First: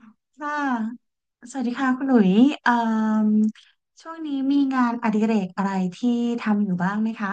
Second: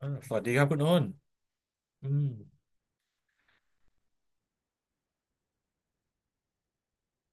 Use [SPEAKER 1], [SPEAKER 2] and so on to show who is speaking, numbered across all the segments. [SPEAKER 1] สวัสดี
[SPEAKER 2] ค่ะ
[SPEAKER 1] ครับคุณโอ้น
[SPEAKER 2] สวัสดีค่ะคุ
[SPEAKER 1] อื
[SPEAKER 2] ณหลุ
[SPEAKER 1] ม
[SPEAKER 2] ยเอ่มช่วงนี้มีงานอดิเรกอะไรที่ทำอยู่บ้างไหมคะ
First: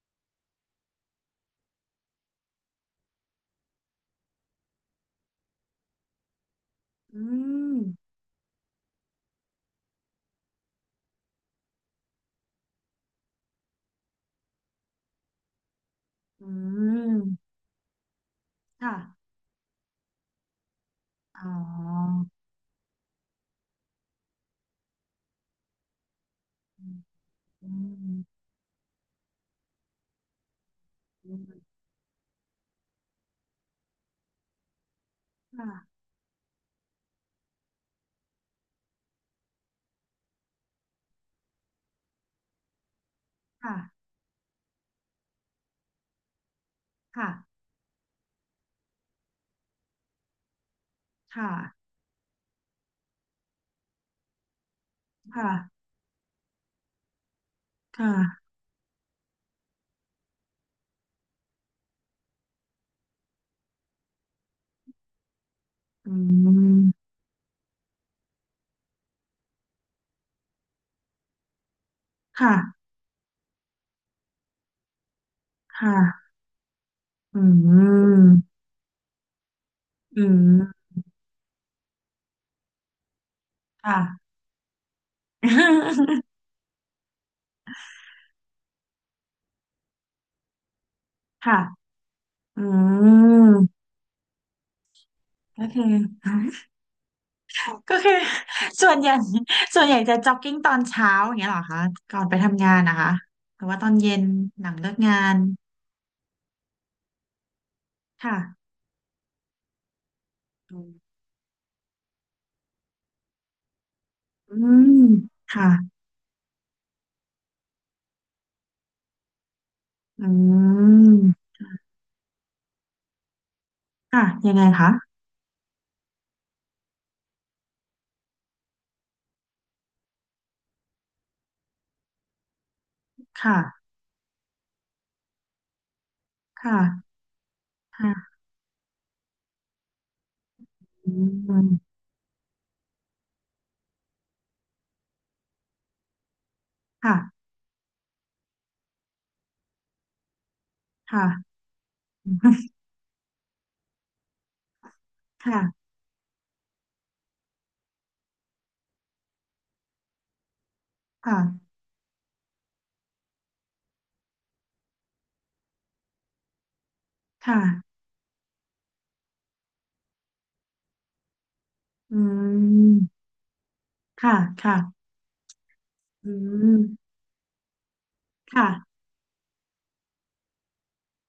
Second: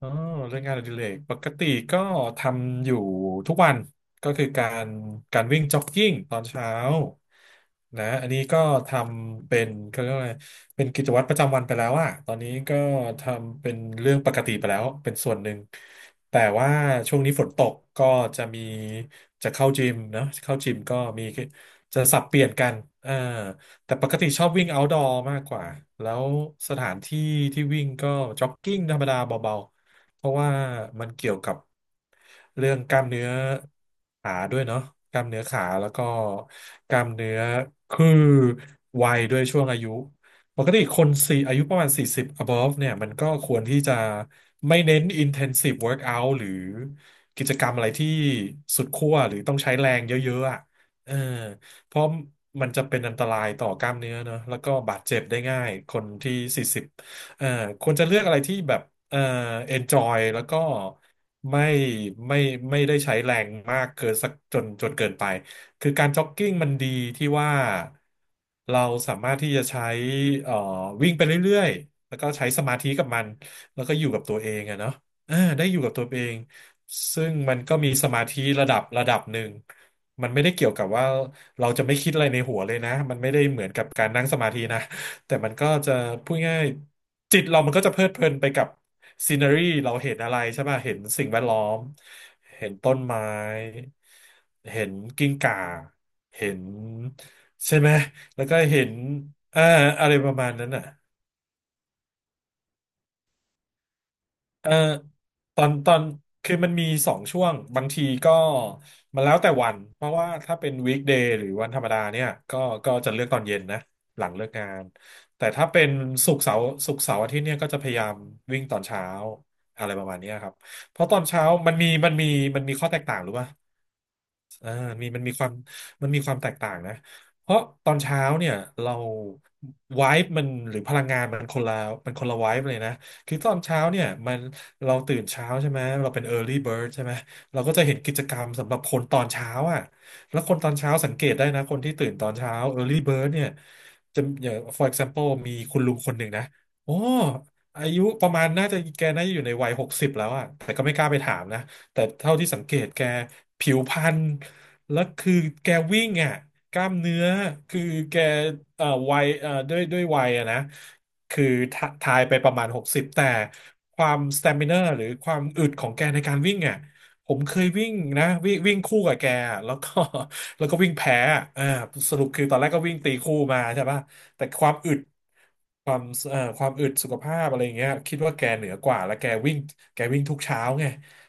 [SPEAKER 1] อ๋อเรื่องงานอดิเรกปกติก็ทำอยู่ทุกวันก็คือการวิ่งจ็อกกิ้งตอนเช้า
[SPEAKER 2] อืม
[SPEAKER 1] นะอันนี้ก็ทำเป็นเขาเรียกว่าอะไรเป็นกิจวัตรประจำวันไปแล้วอะตอนนี้ก็ทำเป็นเรื่องปกติไปแล้วเป็นส่วนหนึ่งแต่
[SPEAKER 2] อื
[SPEAKER 1] ว่าช่วงนี้ฝน
[SPEAKER 2] ม
[SPEAKER 1] ตกก็จะมี
[SPEAKER 2] ค่ะ
[SPEAKER 1] จะเข้าจิมเนอะเข้าจิมก็มี
[SPEAKER 2] อ๋อ
[SPEAKER 1] จะสับเปลี่ยนกันอ่าแต่ปกติชอบวิ่ง outdoor มากกว่าแล้วสถานที่
[SPEAKER 2] อ
[SPEAKER 1] ที่
[SPEAKER 2] ื
[SPEAKER 1] วิ่งก็
[SPEAKER 2] ม
[SPEAKER 1] จ็อกกิ้งธรรมดาเบา เพราะว่ามันเกี่
[SPEAKER 2] อื
[SPEAKER 1] ยว
[SPEAKER 2] ม
[SPEAKER 1] กับเรื่องกล้ามเนื้อขาด้วยเนาะกล้ามเนื้อขาแล้ว
[SPEAKER 2] ค่ะ
[SPEAKER 1] ก็กล้ามเนื้อคือวัยด้วยช่วงอายุปกติคนสี่อายุประมาณ40 above เนี่ยมันก็ควร
[SPEAKER 2] ค่ะ
[SPEAKER 1] ที่จะไม่เน้น intensive workout หรือ
[SPEAKER 2] ค่ะ
[SPEAKER 1] กิจกรรมอะไรที่สุดขั้วหรือต้องใช้แรงเยอะๆอ่ะเออ
[SPEAKER 2] ค่ะ
[SPEAKER 1] เพราะมันจะเป็นอันตรายต่อกล้ามเนื้อเนอะแล้วก็บาดเจ็บได้ง่าย
[SPEAKER 2] ค่ะ
[SPEAKER 1] คนที่40 เอ่อควรจะเลือกอะไร
[SPEAKER 2] ค่ะ
[SPEAKER 1] ที่แบบเอ่อ enjoy แล้วก็ไม่ไม่ไม่ได้ใช้แรงมากเกินสักจนเกินไปคือการ
[SPEAKER 2] อื
[SPEAKER 1] จ็อกกิ้งมันดี
[SPEAKER 2] ม
[SPEAKER 1] ที่ว่าเราสามารถที่จะใช้เอ่อวิ่งไปเรื่อยๆแล้วก็ใช้
[SPEAKER 2] ค่ะ
[SPEAKER 1] สมาธิกับมันแล้วก็อยู่กับตัวเองอะเนาะได้อ
[SPEAKER 2] ค
[SPEAKER 1] ยู่กับตัวเอ
[SPEAKER 2] ่ะ
[SPEAKER 1] งซึ่ง
[SPEAKER 2] อื
[SPEAKER 1] มันก็มีสมาธิ
[SPEAKER 2] ม
[SPEAKER 1] ระดับหนึ่ง
[SPEAKER 2] อื
[SPEAKER 1] มัน
[SPEAKER 2] ม
[SPEAKER 1] ไม่ได้เกี่ยวกับว่าเราจะไม่คิดอะไรในหัวเลยนะมันไม่ได้เหมือนกับ
[SPEAKER 2] ค่ะ
[SPEAKER 1] การนั่งสมาธินะ แต่มันก็จะ พูดง่ายจิตเรามันก็จะเพลิดเพลินไปกับซีนารีเราเห็นอะไรใช่ป่ะเห็นสิ่งแวดล้
[SPEAKER 2] ค่ะ
[SPEAKER 1] อม
[SPEAKER 2] อื
[SPEAKER 1] เห็นต้นไม้
[SPEAKER 2] ม
[SPEAKER 1] เห็นกิ้งก่า
[SPEAKER 2] ก็คือ
[SPEAKER 1] เห็น ใช่ไหม
[SPEAKER 2] ก็คือ
[SPEAKER 1] แล้วก็ เห็
[SPEAKER 2] ส่
[SPEAKER 1] น
[SPEAKER 2] วนใหญ่
[SPEAKER 1] อ่า
[SPEAKER 2] ส่วนใหญ่
[SPEAKER 1] อะไร
[SPEAKER 2] จะ
[SPEAKER 1] ป
[SPEAKER 2] จ็อ
[SPEAKER 1] ระ
[SPEAKER 2] ก
[SPEAKER 1] มาณ
[SPEAKER 2] กิ้ง
[SPEAKER 1] นั้
[SPEAKER 2] ต
[SPEAKER 1] น
[SPEAKER 2] อน
[SPEAKER 1] อ่ะ
[SPEAKER 2] เช้าอย่างเงี้ยเหรอคะก่อนไปทำงานนะคะหรือว่าตอนเย็นหลั
[SPEAKER 1] เอ่อ
[SPEAKER 2] งเลิกงาน
[SPEAKER 1] ตอนคือมันมีสองช่วงบางทีก็
[SPEAKER 2] ค่ะ
[SPEAKER 1] มันแล้วแต่วันเพราะว่าถ้าเป็นวีคเดย์หรือวันธรรมดาเนี่ยก็จะเลือกตอนเย็นนะหลังเลิก
[SPEAKER 2] อื
[SPEAKER 1] งาน
[SPEAKER 2] ม
[SPEAKER 1] แต่ถ้า
[SPEAKER 2] ค่ะ
[SPEAKER 1] เป็นศุกร์เสาร์อาทิตย์เนี่ยก็จะพยายามวิ่งตอนเช้าอะไรประมาณ
[SPEAKER 2] อื
[SPEAKER 1] เนี้ยครับเพราะตอนเช้า
[SPEAKER 2] ม
[SPEAKER 1] มันมีข้อแตกต่างหรือว่า
[SPEAKER 2] ค่ะยังไง
[SPEAKER 1] อ่า
[SPEAKER 2] คะ
[SPEAKER 1] มีมันมีความมันมีความแตกต่างนะเพราะตอนเช้าเนี่ยเราไวบ์มันหรือพลังงานมันคนละไวบ์เลยนะ คือตอ
[SPEAKER 2] ค่ะ
[SPEAKER 1] นเช้าเนี่ยมันเราตื่นเช้าใช่ไหมเราเป็น early
[SPEAKER 2] ค
[SPEAKER 1] bird ใช่ไห
[SPEAKER 2] ่ะ
[SPEAKER 1] มเราก็จะเห็นกิจ
[SPEAKER 2] ค่ะ
[SPEAKER 1] กรรมสำหรับคนตอนเช้าอ่ะแล้วคนตอนเช้าสั
[SPEAKER 2] อื
[SPEAKER 1] งเกตได้นะ
[SPEAKER 2] ม
[SPEAKER 1] คนที่ตื่นตอนเช้า early bird เนี่ยจะอย่าง for example มีคุณลุงคนหนึ่งนะโอ้
[SPEAKER 2] ค่ะ
[SPEAKER 1] อายุประมาณน่าจะอยู่ในวัยหกสิบแล้วอ่ะแต่ก็ไม่กล้าไปถาม
[SPEAKER 2] ค่ะ
[SPEAKER 1] นะ แต่เท่าที่สังเก ตแกผิวพรรณแล้วคือแก
[SPEAKER 2] ค่ะ
[SPEAKER 1] วิ่งอ่ะกล้ามเนื้อคือแกวัยด้วยวัยอะนะคือ
[SPEAKER 2] ค่ะ
[SPEAKER 1] ทะทายไปประมาณหกสิบแต่ความสเตม i เนอร์หรือความอึดของแกในการวิ่งอ่ะผมเค
[SPEAKER 2] ค่ะ
[SPEAKER 1] ยวิ่งนะวิ่งวิ่งคู่กับแกอะแล้วก็ แล้วก็วิ่งแพ้อะส
[SPEAKER 2] อื
[SPEAKER 1] รุปคือตอนแรกก็วิ่งตี
[SPEAKER 2] ม
[SPEAKER 1] คู่มาใช่ป่ะ
[SPEAKER 2] ค่ะ
[SPEAKER 1] แต่ความ
[SPEAKER 2] ค่ะ
[SPEAKER 1] อึดความ
[SPEAKER 2] อื
[SPEAKER 1] ความอึดสุ
[SPEAKER 2] ม
[SPEAKER 1] ขภาพอะไรอย่างเงี้ยคิดว่าแกเห
[SPEAKER 2] ค่ะ
[SPEAKER 1] นือกว่าแล้วแกวิ่งทุกเช้าไง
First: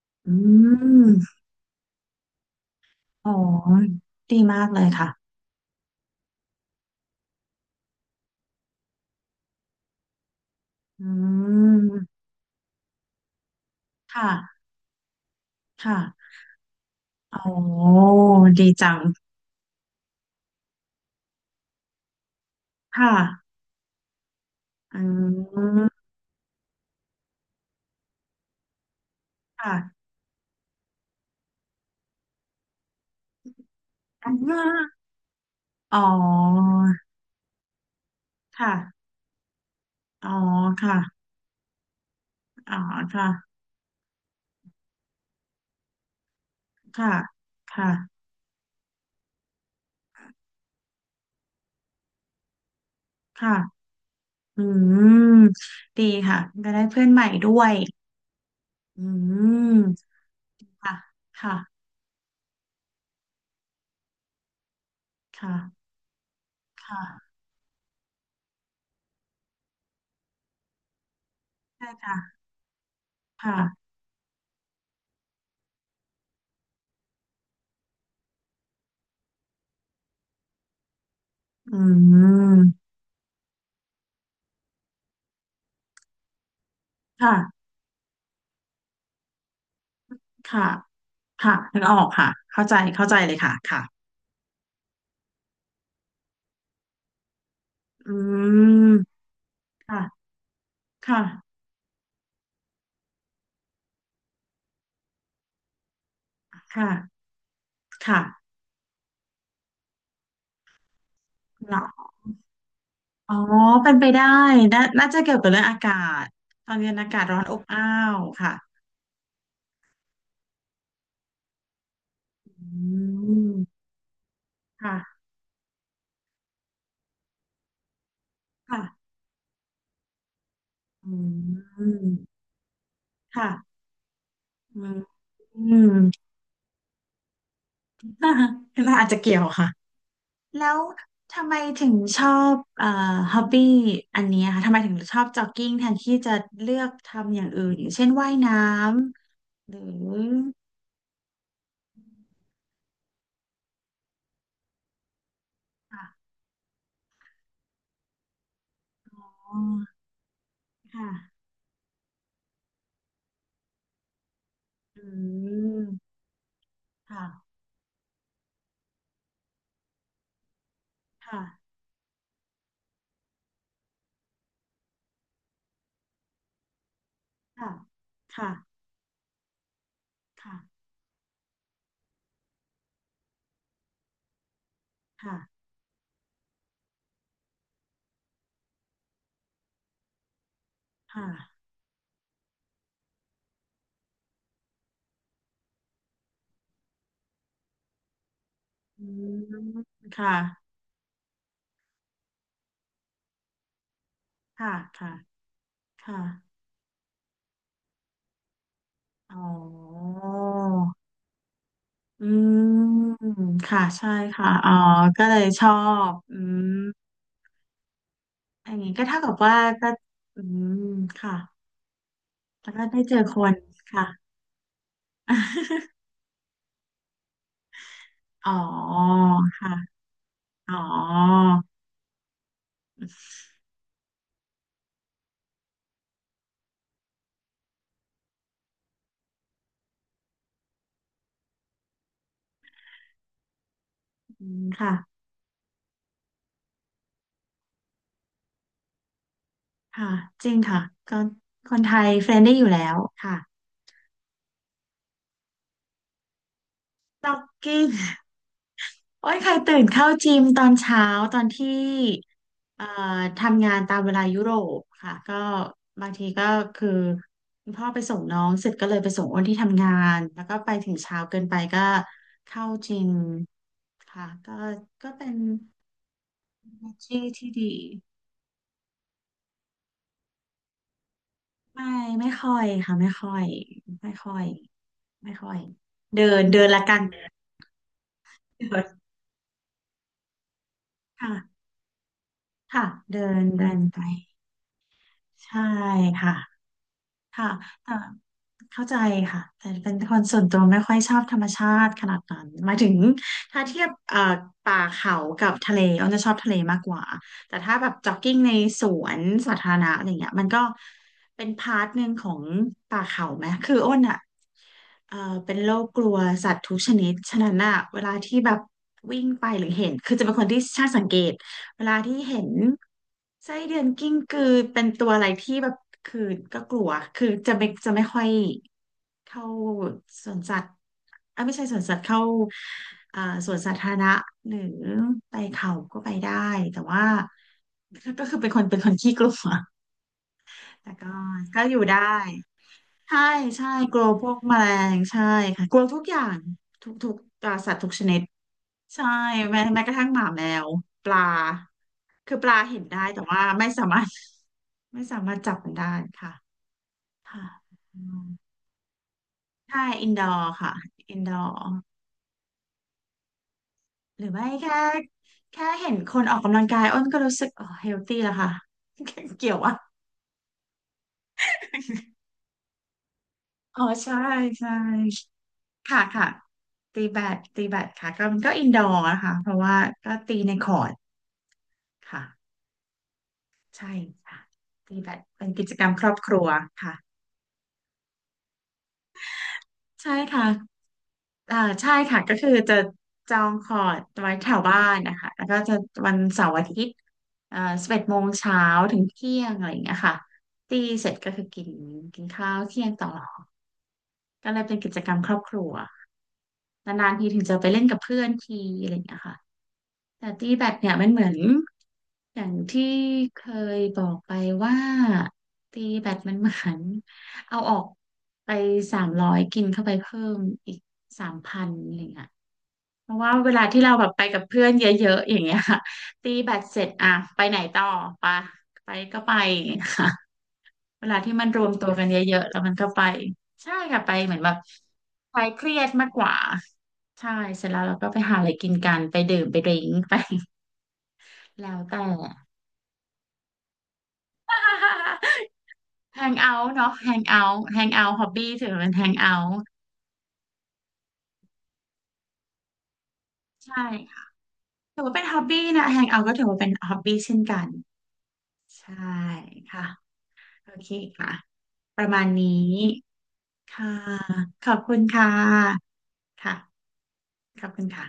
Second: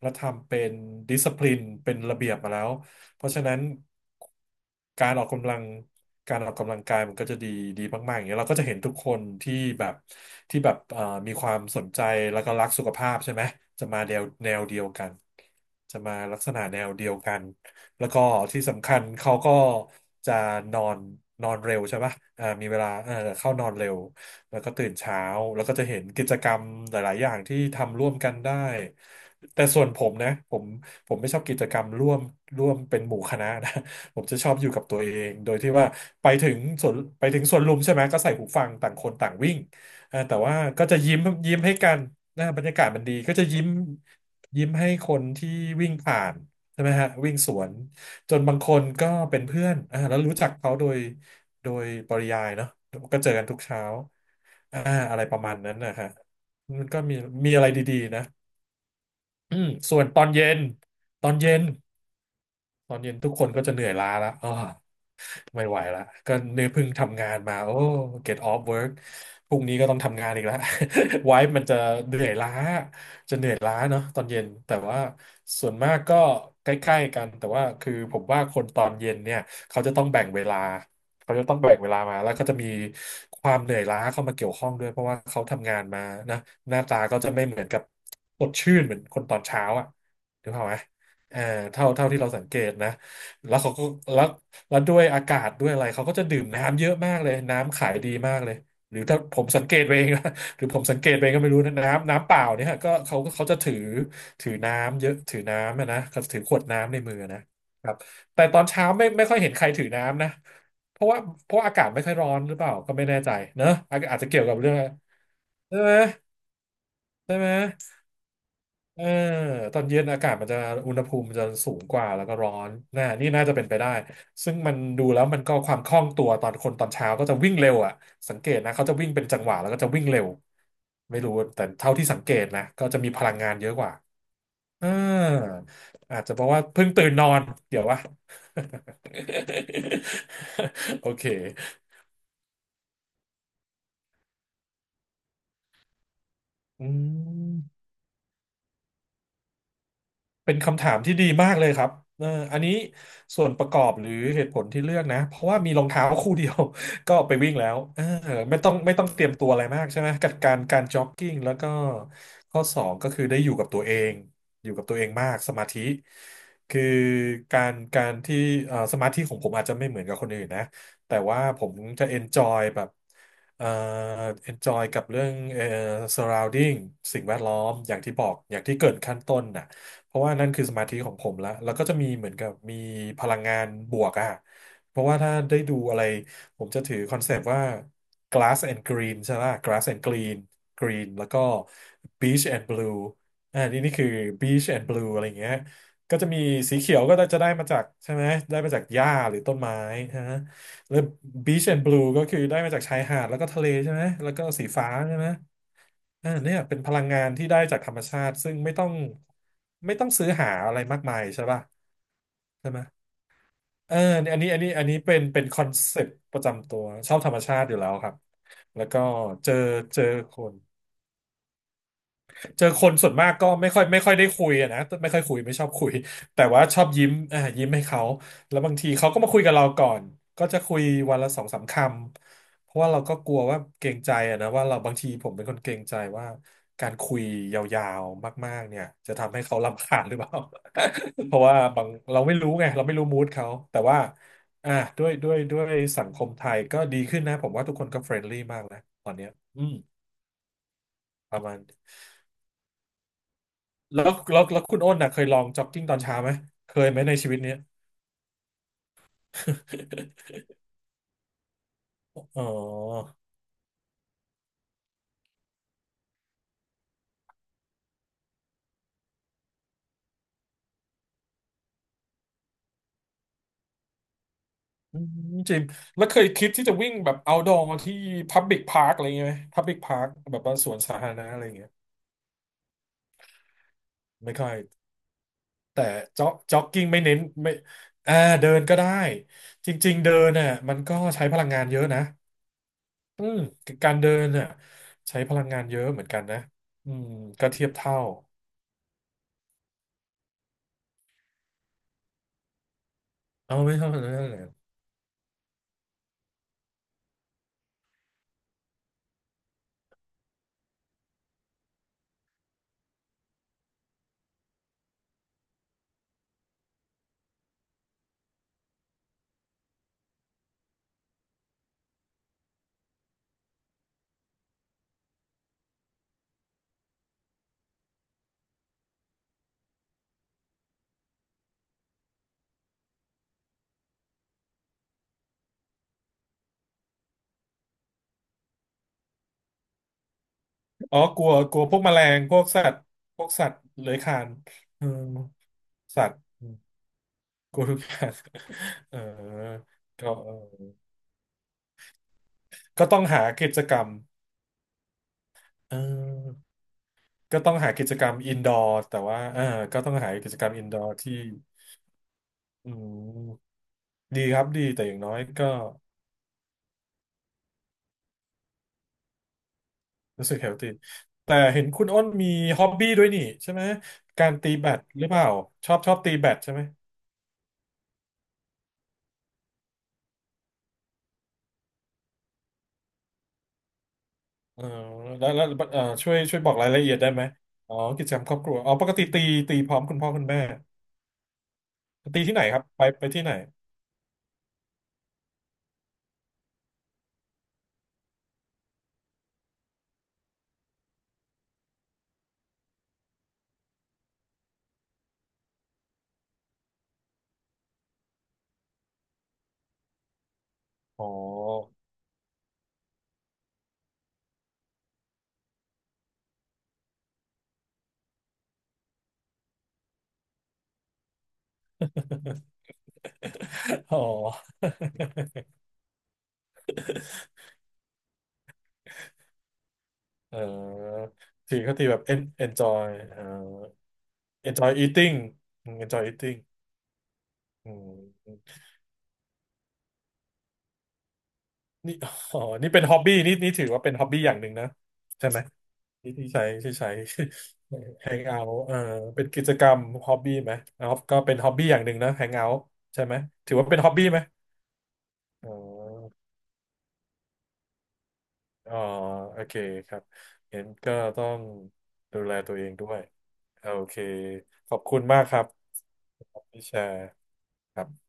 [SPEAKER 1] แล้ว
[SPEAKER 2] อื
[SPEAKER 1] ทำเป็นดิสซิ
[SPEAKER 2] ม
[SPEAKER 1] ปลินเป็นระเบียบมาแล้วเพ
[SPEAKER 2] อ๋
[SPEAKER 1] ราะฉะนั้น
[SPEAKER 2] อดีมากเลย
[SPEAKER 1] กา
[SPEAKER 2] ค่ะ
[SPEAKER 1] รออกกำลังการออกกำลังกายมันก็จะดีดีมากๆอย่างเงี้ยเราก็จะเห็นทุกคนที่แบบที่แบบ
[SPEAKER 2] อื
[SPEAKER 1] มีความสนใจ
[SPEAKER 2] ม
[SPEAKER 1] แล้วก็รักสุขภาพใช่ไหมจะมา
[SPEAKER 2] ค
[SPEAKER 1] แนว
[SPEAKER 2] ่ะ
[SPEAKER 1] เดียวกันจะมา
[SPEAKER 2] ค่ะ
[SPEAKER 1] ลักษณะแนวเดียวกั
[SPEAKER 2] อ๋
[SPEAKER 1] น
[SPEAKER 2] อ
[SPEAKER 1] แล้วก็ที่
[SPEAKER 2] ดี
[SPEAKER 1] สำ
[SPEAKER 2] จั
[SPEAKER 1] คั
[SPEAKER 2] ง
[SPEAKER 1] ญเขาก็จะนอนนอนเร็วใช่ปะมีเวลาเอ
[SPEAKER 2] ค่ะ
[SPEAKER 1] อเข้านอนเร็ว แล้วก็ตื่น
[SPEAKER 2] อื
[SPEAKER 1] เช้าแล้วก็จะเห็
[SPEAKER 2] ม
[SPEAKER 1] นกิจกรรมหลายๆอย่างที่ทำร่วมกันได้แต่
[SPEAKER 2] ค่ะ
[SPEAKER 1] ส่วนผมนะผมไม่ชอบกิจกรรมร่วมร่วมเป็นหมู่คณะนะ ผม
[SPEAKER 2] อ่
[SPEAKER 1] จะชอบอยู่กับ
[SPEAKER 2] า
[SPEAKER 1] ตัวเองโดยที่ว่า
[SPEAKER 2] อ๋อ
[SPEAKER 1] ไปถึงสวนลุมใช่ไหมก็ใส่หูฟัง
[SPEAKER 2] ค่ะ
[SPEAKER 1] ต่างคนต่างวิ่ง
[SPEAKER 2] อ๋อ
[SPEAKER 1] แต่ว่าก็
[SPEAKER 2] ค่ะ
[SPEAKER 1] จะยิ้มยิ้มให้กันนะบรร
[SPEAKER 2] อ๋
[SPEAKER 1] ยา
[SPEAKER 2] อ
[SPEAKER 1] กาศมันดี
[SPEAKER 2] ค่ะ
[SPEAKER 1] ก็จะยิ้มยิ้มให้คนที่วิ่งผ่านใช่ไหมฮะ
[SPEAKER 2] ค่ะ
[SPEAKER 1] วิ่งสว
[SPEAKER 2] ค
[SPEAKER 1] น
[SPEAKER 2] ่ะ
[SPEAKER 1] จนบางคนก็เป็นเพื่อนแล้วรู้จักเขาโดย โดยปริยายเนาะก็เจอกันทุกเช้า
[SPEAKER 2] ค่ะอื
[SPEAKER 1] อ่าอะ
[SPEAKER 2] ม
[SPEAKER 1] ไรประมาณนั้นนะ
[SPEAKER 2] ดี
[SPEAKER 1] ฮะ
[SPEAKER 2] ค่ะก็ได้
[SPEAKER 1] มันก็
[SPEAKER 2] เพื่อน
[SPEAKER 1] มี
[SPEAKER 2] ใหม่ด้
[SPEAKER 1] มี
[SPEAKER 2] ว
[SPEAKER 1] อะไร
[SPEAKER 2] ย
[SPEAKER 1] ดีๆนะ
[SPEAKER 2] อื
[SPEAKER 1] อืมส่วน
[SPEAKER 2] ม
[SPEAKER 1] ตอนเย็น
[SPEAKER 2] ค่ะ
[SPEAKER 1] ตอนเย็น
[SPEAKER 2] ค่ะ
[SPEAKER 1] ตอนเย็นทุกคนก็จะเหนื่อยล้าแล้ว ไม่ไหว
[SPEAKER 2] ค่ะ
[SPEAKER 1] ละก็เนื้อเพิ่
[SPEAKER 2] ค
[SPEAKER 1] งทำงา
[SPEAKER 2] ่ะ
[SPEAKER 1] นมาโอ้ get off work พรุ่งนี้ก็ต้องทำงานอีกแล้ว ไว้ มันจะ
[SPEAKER 2] ใช่
[SPEAKER 1] เห
[SPEAKER 2] ค่ะ
[SPEAKER 1] นื่อยล้าจะเหนื่อยล้า
[SPEAKER 2] ค่ะ
[SPEAKER 1] เนาะตอนเย็นแต่ว่าส่วนมากก็ใกล้ๆกันแต่ว่าคือผมว่าคนตอนเย็นเนี่ยเขาจะต้องแบ่งเวลาเขาจะต้องแบ่
[SPEAKER 2] อื
[SPEAKER 1] งเวลามาแล้วก็จะมี
[SPEAKER 2] ม
[SPEAKER 1] ความเหนื่อยล้าเข้ามาเกี่ยวข้องด้วยเพราะว่าเขาทำงานมานะหน้าตาก็จะไม่เหมื
[SPEAKER 2] ค่ะ
[SPEAKER 1] อนกับสดชื่นเหมือนคนตอนเช้าอ่ะถูก
[SPEAKER 2] ค่ะ
[SPEAKER 1] ไหมเออ
[SPEAKER 2] ค่ะนึกออ
[SPEAKER 1] เท่า
[SPEAKER 2] ก
[SPEAKER 1] ที่
[SPEAKER 2] ค่ะ
[SPEAKER 1] เราสังเก
[SPEAKER 2] เข้า
[SPEAKER 1] ต
[SPEAKER 2] ใจ
[SPEAKER 1] นะ
[SPEAKER 2] เข้าใจเลยค่ะ
[SPEAKER 1] แล้วเขา
[SPEAKER 2] ค่ะ
[SPEAKER 1] ก็แล้ว แล้วด้วยอากาศด้วยอะไรเขาก็จะดื่มน้ำเยอะมากเลยน้ำขายดี
[SPEAKER 2] อื
[SPEAKER 1] มากเลย
[SPEAKER 2] ม
[SPEAKER 1] หรือถ้าผมสังเกตไป
[SPEAKER 2] ค่ะ
[SPEAKER 1] เองนะ หรือผมสังเกต
[SPEAKER 2] ค่ะ
[SPEAKER 1] ไปเองก็ไม่รู้นะน้ำเปล่าเนี่ยฮะก็เขาจะถือถือน้ำเยอะถือน้ำอะนะเขาจะถือขวด
[SPEAKER 2] ค่ะ
[SPEAKER 1] น้ำในมือนะครับ
[SPEAKER 2] ค่
[SPEAKER 1] แต่ตอนเช้าไม่ค่อยเห็นใครถือน้ำนะเพราะว่าเพราะอากาศไม่
[SPEAKER 2] ะ
[SPEAKER 1] ค่อยร้อนหรือเปล่าก็ไม่แน่ใจ
[SPEAKER 2] อ๋อ
[SPEAKER 1] เนอะ
[SPEAKER 2] เป็นไป
[SPEAKER 1] อาจ
[SPEAKER 2] ได้
[SPEAKER 1] จะเกี่ยวกับเรื่อง
[SPEAKER 2] น่าน่าจะเกี่ยวกับเรื่องอา
[SPEAKER 1] ใช่ไห
[SPEAKER 2] กา
[SPEAKER 1] ม
[SPEAKER 2] ศตอนเย็นอากาศ
[SPEAKER 1] ใช่
[SPEAKER 2] ร้อน
[SPEAKER 1] ไหม
[SPEAKER 2] อบอ้าวค่ะ
[SPEAKER 1] เออตอนเย็นอากาศมันจะอุณหภูมิมันจะสูงกว่าแล้วก็ร้อน
[SPEAKER 2] อื
[SPEAKER 1] น่ะนี่น่าจะเป็นไป
[SPEAKER 2] ม
[SPEAKER 1] ได้ซึ่งมันดูแล้
[SPEAKER 2] ค่ะ
[SPEAKER 1] วมันก็ความคล่องตัวตอนคนตอนเช้าก็จะวิ่งเร็วอ่ะสังเกตนะ
[SPEAKER 2] ค่ะ
[SPEAKER 1] เขาจะวิ่งเป็นจังหวะแล้วก็จะวิ่งเร็ว
[SPEAKER 2] อื
[SPEAKER 1] ไม่รู้แต่เท่าที่
[SPEAKER 2] ม
[SPEAKER 1] สังเกตนะก็จะมีพลังงานเยอะ
[SPEAKER 2] ค่ะ
[SPEAKER 1] กว่า
[SPEAKER 2] อื
[SPEAKER 1] เออ
[SPEAKER 2] มอืม
[SPEAKER 1] อาจจะเพราะว่าเพิ่งตื่นนอนเดี๋ยววะ
[SPEAKER 2] น่าน่าอาจจะเกี่ยวค่ะแล้ว
[SPEAKER 1] โอเค
[SPEAKER 2] ทำไมถึงชอบฮอบบี้อันเนี้ยค่ะทำไมถึงชอบจ็อกกิ้งแทนที่จะเลือ
[SPEAKER 1] อื
[SPEAKER 2] กทำอย่างอื่นอ
[SPEAKER 1] ม
[SPEAKER 2] ย่างเช่นว่ายน้ำหรือ
[SPEAKER 1] เป็นคำถามที่ดีมากเลยครับเอออันนี้ส่วนประกอบหรือเหตุผลที่เลือกนะ เพราะว่ามีรองเท้า
[SPEAKER 2] ค่ะ
[SPEAKER 1] คู่เดียว ก็ไปวิ่งแล้วเออไม่ต้องเต
[SPEAKER 2] อ
[SPEAKER 1] รียมตัว
[SPEAKER 2] ๋อ
[SPEAKER 1] อะไรมากใช่ไหมกับการ
[SPEAKER 2] ค
[SPEAKER 1] จ็อกกิ้ง
[SPEAKER 2] ่ะ
[SPEAKER 1] แล้วก็ข้อสองก็คือได้อยู่กับตัวเอง อยู่กับตัว
[SPEAKER 2] อื
[SPEAKER 1] เองมากสมาธิ
[SPEAKER 2] ม
[SPEAKER 1] คือ
[SPEAKER 2] ค่ะ
[SPEAKER 1] การที่สมาธิของผมอาจจะไม่เหมือนกับคนอื่นนะ แต่ว่า
[SPEAKER 2] ค่ะ
[SPEAKER 1] ผมจะเอนจอยแบบเอ่อเอนจอยกับเรื่องsurrounding สิ่งแวดล้อ
[SPEAKER 2] ค่ะ
[SPEAKER 1] มอย่างที่บอก
[SPEAKER 2] ค่ะ
[SPEAKER 1] อย่างที่เกริ่นขั้นต้นนะ เพราะว่านั่น
[SPEAKER 2] ค่ะ
[SPEAKER 1] คือสมาธิของผมละแล้วก็จะมีเหมือนกับมีพลังงานบวกอะเพราะว่าถ้า
[SPEAKER 2] ค่ะ
[SPEAKER 1] ได้ดูอะไร ผมจะถือคอนเซปต์ว่า glass and green ใช่ไหม glass and green green
[SPEAKER 2] ค
[SPEAKER 1] แล้วก็
[SPEAKER 2] ่ะ
[SPEAKER 1] beach and blue อ่านี่นี่คือ beach and blue อะไรอย่างเงี้ยก็จะมีสีเขียวก็จะได้มาจากใช่ไหม ได้มาจากห
[SPEAKER 2] อื
[SPEAKER 1] ญ้า
[SPEAKER 2] ม
[SPEAKER 1] หรือต้นไม้ฮะ
[SPEAKER 2] ค่ะ
[SPEAKER 1] แล้วบีชแอนด์บลูก็คือได้มาจากชายหาดแล้วก็ทะเลใช่ไหมแล้วก็สี
[SPEAKER 2] ค่ะ
[SPEAKER 1] ฟ้า
[SPEAKER 2] ค่ะ
[SPEAKER 1] ใช่ไหม
[SPEAKER 2] ค่ะ
[SPEAKER 1] อ่าเนี่ยเป็นพลังงานที่ได้จากธรรมชาติซึ่ง
[SPEAKER 2] อ๋อ
[SPEAKER 1] ไม่ต้องซื้อหาอะไรมากมายใช่ป่ะ
[SPEAKER 2] อื
[SPEAKER 1] ใช่ไหม
[SPEAKER 2] มค่ะ
[SPEAKER 1] เออ
[SPEAKER 2] ใช่ค่ะอ๋อ
[SPEAKER 1] อันนี้เป็น
[SPEAKER 2] ก็เลย
[SPEAKER 1] ค
[SPEAKER 2] ช
[SPEAKER 1] อ
[SPEAKER 2] อ
[SPEAKER 1] นเซ็ป
[SPEAKER 2] บ
[SPEAKER 1] ต์
[SPEAKER 2] อื
[SPEAKER 1] ประ
[SPEAKER 2] ม
[SPEAKER 1] จำตัวชอบธรรมชาติอยู่แล้วครับ
[SPEAKER 2] อย่าง
[SPEAKER 1] แล้ว
[SPEAKER 2] นี้
[SPEAKER 1] ก็
[SPEAKER 2] ก็เท่ากับ
[SPEAKER 1] เจ
[SPEAKER 2] ว่า
[SPEAKER 1] อ
[SPEAKER 2] ก็
[SPEAKER 1] เจอค
[SPEAKER 2] อื
[SPEAKER 1] น
[SPEAKER 2] มค่ะ
[SPEAKER 1] เจอ
[SPEAKER 2] แล้วก็
[SPEAKER 1] คน
[SPEAKER 2] ได้
[SPEAKER 1] ส่ว
[SPEAKER 2] เจ
[SPEAKER 1] น
[SPEAKER 2] อ
[SPEAKER 1] มาก
[SPEAKER 2] ค
[SPEAKER 1] ก็
[SPEAKER 2] น
[SPEAKER 1] ไม่
[SPEAKER 2] ค่ะ
[SPEAKER 1] ค่อยได้คุยอะนะไม่ค่อยคุยไม่ชอบคุย แต่ว่าชอบยิ้มอ่ายิ้มให้เขา
[SPEAKER 2] อ๋อ
[SPEAKER 1] แล้วบางทีเขาก็มาคุยกับเรา
[SPEAKER 2] ค่ะ
[SPEAKER 1] ก่อนก็จะ
[SPEAKER 2] อ๋
[SPEAKER 1] คุ
[SPEAKER 2] อ
[SPEAKER 1] ยวันละสองสามคำเพราะว่าเราก็กลัวว่าเกรงใจอะนะว่าเราบางทีผมเป็นคนเกรงใจว่าการคุยยาวๆมากๆเนี่ยจะทำให้เขารำคาญหรือเปล่า เพราะว่าบางเราไม่รู้ไงเราไม่รู้มูดเขาแต่ว่า
[SPEAKER 2] อืม
[SPEAKER 1] อ่า
[SPEAKER 2] ค่ะ
[SPEAKER 1] ด้วยสังคมไทยก็ดีขึ้นนะผมว่าทุกคนก็เฟรนลี่มากนะตอนเนี้ยอืม
[SPEAKER 2] ค่ะ จริงค่ะก็
[SPEAKER 1] ประมาณ
[SPEAKER 2] คนไทยเฟรนได้อยู่แล้วค่ะ
[SPEAKER 1] แล้วคุณอ้นน่ะเคยลองจ็อกกิ้งตอนเช้าไหมเคยไหมในชี
[SPEAKER 2] จ็
[SPEAKER 1] วิ
[SPEAKER 2] อ
[SPEAKER 1] ต
[SPEAKER 2] ก
[SPEAKER 1] เนี้ย
[SPEAKER 2] กิ้ง โอ้ยค่ะตื่นเข้าจิมตอนเช้าตอนที่
[SPEAKER 1] อ๋อ
[SPEAKER 2] เอ่อทำงานตามเวลายุโรปค่ะก็บางทีก็คือคุณพ่อไปส่งน้องเสร็จก็เลยไปส่งอ้นที่ทำงานแล้วก็ไปถึงเช้าเกินไปก็เข้าจิมค่ะก็
[SPEAKER 1] อื
[SPEAKER 2] ก็
[SPEAKER 1] ม
[SPEAKER 2] เป็น
[SPEAKER 1] จริงแล้วเคยคิดที่จะวิ่งแบบ
[SPEAKER 2] ที่
[SPEAKER 1] เอา d
[SPEAKER 2] ที่
[SPEAKER 1] o ด
[SPEAKER 2] ดี
[SPEAKER 1] มาที่พ u b l i c p าร์คอะไรเงี้ยไหมพับ c p าร์คแบบว่าสวนสาธารณะอะไรเงี้ย
[SPEAKER 2] ไม่ไม่ค่อยค่ะไม่ค่อยไม่ค่
[SPEAKER 1] ไม่
[SPEAKER 2] อย
[SPEAKER 1] ค่อย
[SPEAKER 2] ไม่ค่อย
[SPEAKER 1] แต่
[SPEAKER 2] เดิน
[SPEAKER 1] จ็อ
[SPEAKER 2] เดิ
[SPEAKER 1] ก
[SPEAKER 2] นละ
[SPEAKER 1] กิ้ง
[SPEAKER 2] กั
[SPEAKER 1] ไม่
[SPEAKER 2] น
[SPEAKER 1] เน้นไม่อ่าเดินก็
[SPEAKER 2] เดิ
[SPEAKER 1] ได้
[SPEAKER 2] น
[SPEAKER 1] จริงๆเดินน่ะมันก็ใช้พลังงา
[SPEAKER 2] ค่ะ
[SPEAKER 1] นเยอะนะ
[SPEAKER 2] ค่ะเดิ
[SPEAKER 1] อืม
[SPEAKER 2] นเดิน
[SPEAKER 1] การ
[SPEAKER 2] ไป
[SPEAKER 1] เดินน่ะใช้พลัง
[SPEAKER 2] ใช่
[SPEAKER 1] งานเยอะเหมือนกัน
[SPEAKER 2] ค่ะ
[SPEAKER 1] นะอืมก็
[SPEAKER 2] ค่ะ
[SPEAKER 1] เทียบ
[SPEAKER 2] แต่
[SPEAKER 1] เท่า
[SPEAKER 2] เข้าใจค่ะ แต่เป็นคนส่วนตัวไม่ค่อยชอบธรรมชาติขนาดนั้นหมายถึง
[SPEAKER 1] เอา
[SPEAKER 2] ถ้า
[SPEAKER 1] ไม่
[SPEAKER 2] เทีย
[SPEAKER 1] เท่า
[SPEAKER 2] บ
[SPEAKER 1] นั้นเลย
[SPEAKER 2] ป่าเขากับทะเลอ้นจะชอบทะเลมากกว่า แต่ถ้าแบบจ็อกกิ้งในสวนสาธารณะอะไรเงี้ยมันก็เป็นพาร์ทหนึ่งของป่าเขาไหม คืออ้นอ่ะเป็นโรคกลัวสัตว์ทุกชนิด ฉะนั้นอ่ะเวลาที่แบบวิ่งไปหรือเห็น คือจะเป็นคนที่ช่างสังเกตเวลาที่เห็นไส้เดือนกิ้งกือเป็นตัวอะไรที่แบบคือก็กลัวคือจะไม่ค่อย เข้าสวนสัตว์อ่ะไม่ใช่สวนสัตว์เข้าอ่าสวนสาธารณะหรือไปเขาก็ไปได้แต่ว่าก็คือเป็นคนขี้กลัวแต่
[SPEAKER 1] อ๋อ
[SPEAKER 2] ก็
[SPEAKER 1] กลัวกลั
[SPEAKER 2] ก็
[SPEAKER 1] ว
[SPEAKER 2] อ
[SPEAKER 1] พวก
[SPEAKER 2] ยู่
[SPEAKER 1] แม
[SPEAKER 2] ได้
[SPEAKER 1] ลงพวกสัตว์
[SPEAKER 2] ใช่
[SPEAKER 1] พวกสัตว์
[SPEAKER 2] ใช่
[SPEAKER 1] เลื้
[SPEAKER 2] ก
[SPEAKER 1] อย
[SPEAKER 2] ลั
[SPEAKER 1] ค
[SPEAKER 2] ว
[SPEAKER 1] ลา
[SPEAKER 2] พ
[SPEAKER 1] น
[SPEAKER 2] วกแมล
[SPEAKER 1] อื
[SPEAKER 2] ง
[SPEAKER 1] ม
[SPEAKER 2] ใช่ค่ะกลัวทุก
[SPEAKER 1] สัต
[SPEAKER 2] อ
[SPEAKER 1] ว์
[SPEAKER 2] ย่าง
[SPEAKER 1] อืม
[SPEAKER 2] ทุกอ่า
[SPEAKER 1] กลัว
[SPEAKER 2] สั
[SPEAKER 1] ทุ
[SPEAKER 2] ต
[SPEAKER 1] ก
[SPEAKER 2] ว์ทุ
[SPEAKER 1] อ
[SPEAKER 2] ก
[SPEAKER 1] ย่า
[SPEAKER 2] ช
[SPEAKER 1] ง
[SPEAKER 2] นิด
[SPEAKER 1] เออ
[SPEAKER 2] ใช่แม้กระทั่
[SPEAKER 1] ก็
[SPEAKER 2] งหมา
[SPEAKER 1] เออ
[SPEAKER 2] แมวปลาคือปลาเห็น
[SPEAKER 1] ก็ต้อง
[SPEAKER 2] ได้แต่
[SPEAKER 1] หา
[SPEAKER 2] ว่า
[SPEAKER 1] กิจ
[SPEAKER 2] ไม่
[SPEAKER 1] กร
[SPEAKER 2] สา
[SPEAKER 1] รม
[SPEAKER 2] มารถ ไม่สามารถจับมั
[SPEAKER 1] เ
[SPEAKER 2] นได้ค่ะ
[SPEAKER 1] ออก็
[SPEAKER 2] ค่ะ
[SPEAKER 1] ต้องหากิจ
[SPEAKER 2] อื
[SPEAKER 1] กรรม
[SPEAKER 2] ม
[SPEAKER 1] อินดอร์แต่ว่าเออ
[SPEAKER 2] ใช่
[SPEAKER 1] ก็ต้อง
[SPEAKER 2] อิ
[SPEAKER 1] หา
[SPEAKER 2] นดอ
[SPEAKER 1] กิจก
[SPEAKER 2] ร์
[SPEAKER 1] รรมอิน
[SPEAKER 2] ค่ะ
[SPEAKER 1] ดอร์ที่
[SPEAKER 2] อินดอร์
[SPEAKER 1] อืม
[SPEAKER 2] ห
[SPEAKER 1] ดี
[SPEAKER 2] รือ
[SPEAKER 1] ครั
[SPEAKER 2] ไม่
[SPEAKER 1] บดี
[SPEAKER 2] แค่
[SPEAKER 1] แต่อย่างน้อยก็
[SPEAKER 2] แค่เห็นคนออกกำลังกายอ้นก็รู้สึกอ๋อเฮลตี้แล้วค่ะ เกี่ยวอ่ะ
[SPEAKER 1] รู้สึกเฮลตี้แต่เห็นคุณอ้นมีฮ็อบบี้ด้วยนี่ใช่ไหม
[SPEAKER 2] อ๋อใช่
[SPEAKER 1] การตีแบ
[SPEAKER 2] ใช่
[SPEAKER 1] ดหรือเปล่าชอบ
[SPEAKER 2] ค่ะ
[SPEAKER 1] ตี
[SPEAKER 2] ค่ะ
[SPEAKER 1] แบดใช่ไหม
[SPEAKER 2] ตีแบดตีแบดค่ะก็มันก็อินดอร์นะคะเพราะว่าก็ตีในคอร์ตค่ะใช่ค่ะ
[SPEAKER 1] เออ
[SPEAKER 2] ตีแบด
[SPEAKER 1] แล้วแล้
[SPEAKER 2] เป็
[SPEAKER 1] ว
[SPEAKER 2] นกิจ
[SPEAKER 1] เอ
[SPEAKER 2] ก
[SPEAKER 1] อ
[SPEAKER 2] รรมคร
[SPEAKER 1] ช่
[SPEAKER 2] อ
[SPEAKER 1] ว
[SPEAKER 2] บ
[SPEAKER 1] ย
[SPEAKER 2] ครัว
[SPEAKER 1] บอกรายละเอี
[SPEAKER 2] ค่ะ
[SPEAKER 1] ยดได้ไหมอ๋อกิจกรรมครอบครัวอ๋อปกติตีพร้อมคุณพ่อ
[SPEAKER 2] ใช่
[SPEAKER 1] คุณแม่
[SPEAKER 2] ค่ะ อ่าใช่ค่ะ
[SPEAKER 1] ตี
[SPEAKER 2] ก็
[SPEAKER 1] ที่ไหน
[SPEAKER 2] คือ
[SPEAKER 1] ครับ
[SPEAKER 2] จะ
[SPEAKER 1] ไปที่ไห
[SPEAKER 2] จ
[SPEAKER 1] น
[SPEAKER 2] องคอร์ดไว้แถวบ้านนะคะแล้วก็จะวันเสาร์อาทิตย์11โมงเช้าถึงเที่ยงอะไรอย่างเงี้ยค่ะตีเสร็จก็คือกินกินข้าวเที่ยงต่อก็เลยเป็นกิจกรรมครอบครัวนานๆทีถึงจะไปเล่นกับเพื่อนทีอะไรอย่างเงี้ยค่ะแต่ตีแบดเนี่ย
[SPEAKER 1] อ๋
[SPEAKER 2] มั
[SPEAKER 1] อ
[SPEAKER 2] นเหมือนอย่างที่เคยบอกไปว่าตีแบดมันเหมือนเอาออกไป300กินเข้าไปเพิ่มอีก3,000อะไรอย่างเงี้ย เพราะว่าเวลาที่ เรา
[SPEAKER 1] อ๋อ
[SPEAKER 2] แบบไปกับเพื่อนเยอะๆอย่างเงี้ยค่ะ ตีแบตเสร็จอ่ะไปไหนต่อปะไปก็ไปอย่างเงี้ยค่ะ
[SPEAKER 1] เ
[SPEAKER 2] เว
[SPEAKER 1] ออ
[SPEAKER 2] ลาที่มัน
[SPEAKER 1] ตี
[SPEAKER 2] รวม
[SPEAKER 1] ก็ตี
[SPEAKER 2] ตัว
[SPEAKER 1] แบบ
[SPEAKER 2] กันเย อะๆแล้วมันก็
[SPEAKER 1] enjoy
[SPEAKER 2] ไป
[SPEAKER 1] เอ่อ
[SPEAKER 2] ใช่ค่ะไปเหมือนแบบ
[SPEAKER 1] enjoy eating
[SPEAKER 2] คลายเค
[SPEAKER 1] อื
[SPEAKER 2] รี
[SPEAKER 1] ม
[SPEAKER 2] ยด
[SPEAKER 1] enjoy
[SPEAKER 2] มากกว่า
[SPEAKER 1] eating
[SPEAKER 2] ใช่เสร็จ
[SPEAKER 1] อื
[SPEAKER 2] แล้วเราก็ไปหาอะไร
[SPEAKER 1] ม
[SPEAKER 2] กินกันไปดื่มไปดริ้งไปแล้ว
[SPEAKER 1] นี่
[SPEAKER 2] แต่
[SPEAKER 1] อ๋อนี่เป็นฮอบบี้นี่ถือว่าเป็นฮอบบี้อย่างหนึ่งนะใช่ไหม
[SPEAKER 2] แฮงเอา
[SPEAKER 1] ที่
[SPEAKER 2] ท์
[SPEAKER 1] ใช้
[SPEAKER 2] เนาะแฮงเอาท์แฮง เอาท์ฮ
[SPEAKER 1] hang
[SPEAKER 2] อบ
[SPEAKER 1] out
[SPEAKER 2] บี้ถือ
[SPEAKER 1] เออ
[SPEAKER 2] ว่าเป็นแฮง
[SPEAKER 1] เป็น
[SPEAKER 2] เอา
[SPEAKER 1] กิจ
[SPEAKER 2] ท์
[SPEAKER 1] กรรมฮอบบี้ไหมอ๋อก็เป็นฮอบบี้อย่างหนึ่งนะ hang อ u t ใช่ไหมถือว่าเป็น
[SPEAKER 2] ใช่
[SPEAKER 1] ฮอบบี้ไหม
[SPEAKER 2] ค่ะถือว่าเป็นฮอบ
[SPEAKER 1] อ๋อ
[SPEAKER 2] บี้นะแฮงเอาท์ก็ถือว่าเป็นฮอบบี้เช่นกัน
[SPEAKER 1] อ๋อ
[SPEAKER 2] ใช่
[SPEAKER 1] โอเค
[SPEAKER 2] ค่ะ
[SPEAKER 1] ครับ เห็น
[SPEAKER 2] โอเค
[SPEAKER 1] ก็ต้อ
[SPEAKER 2] ค่ะ
[SPEAKER 1] ง
[SPEAKER 2] ประ
[SPEAKER 1] ดู
[SPEAKER 2] มาณ
[SPEAKER 1] แล
[SPEAKER 2] นี
[SPEAKER 1] ตัวเอ
[SPEAKER 2] ้
[SPEAKER 1] งด้วย โอ
[SPEAKER 2] ค่ะ
[SPEAKER 1] เค
[SPEAKER 2] ข
[SPEAKER 1] ข
[SPEAKER 2] อ
[SPEAKER 1] อ
[SPEAKER 2] บ
[SPEAKER 1] บ
[SPEAKER 2] คุ
[SPEAKER 1] คุ
[SPEAKER 2] ณ
[SPEAKER 1] ณมาก
[SPEAKER 2] ค่
[SPEAKER 1] ครับ
[SPEAKER 2] ะค่ะ
[SPEAKER 1] ที่แชร์
[SPEAKER 2] ขอบ
[SPEAKER 1] ค
[SPEAKER 2] คุ
[SPEAKER 1] รั
[SPEAKER 2] ณ
[SPEAKER 1] บ
[SPEAKER 2] ค่ะ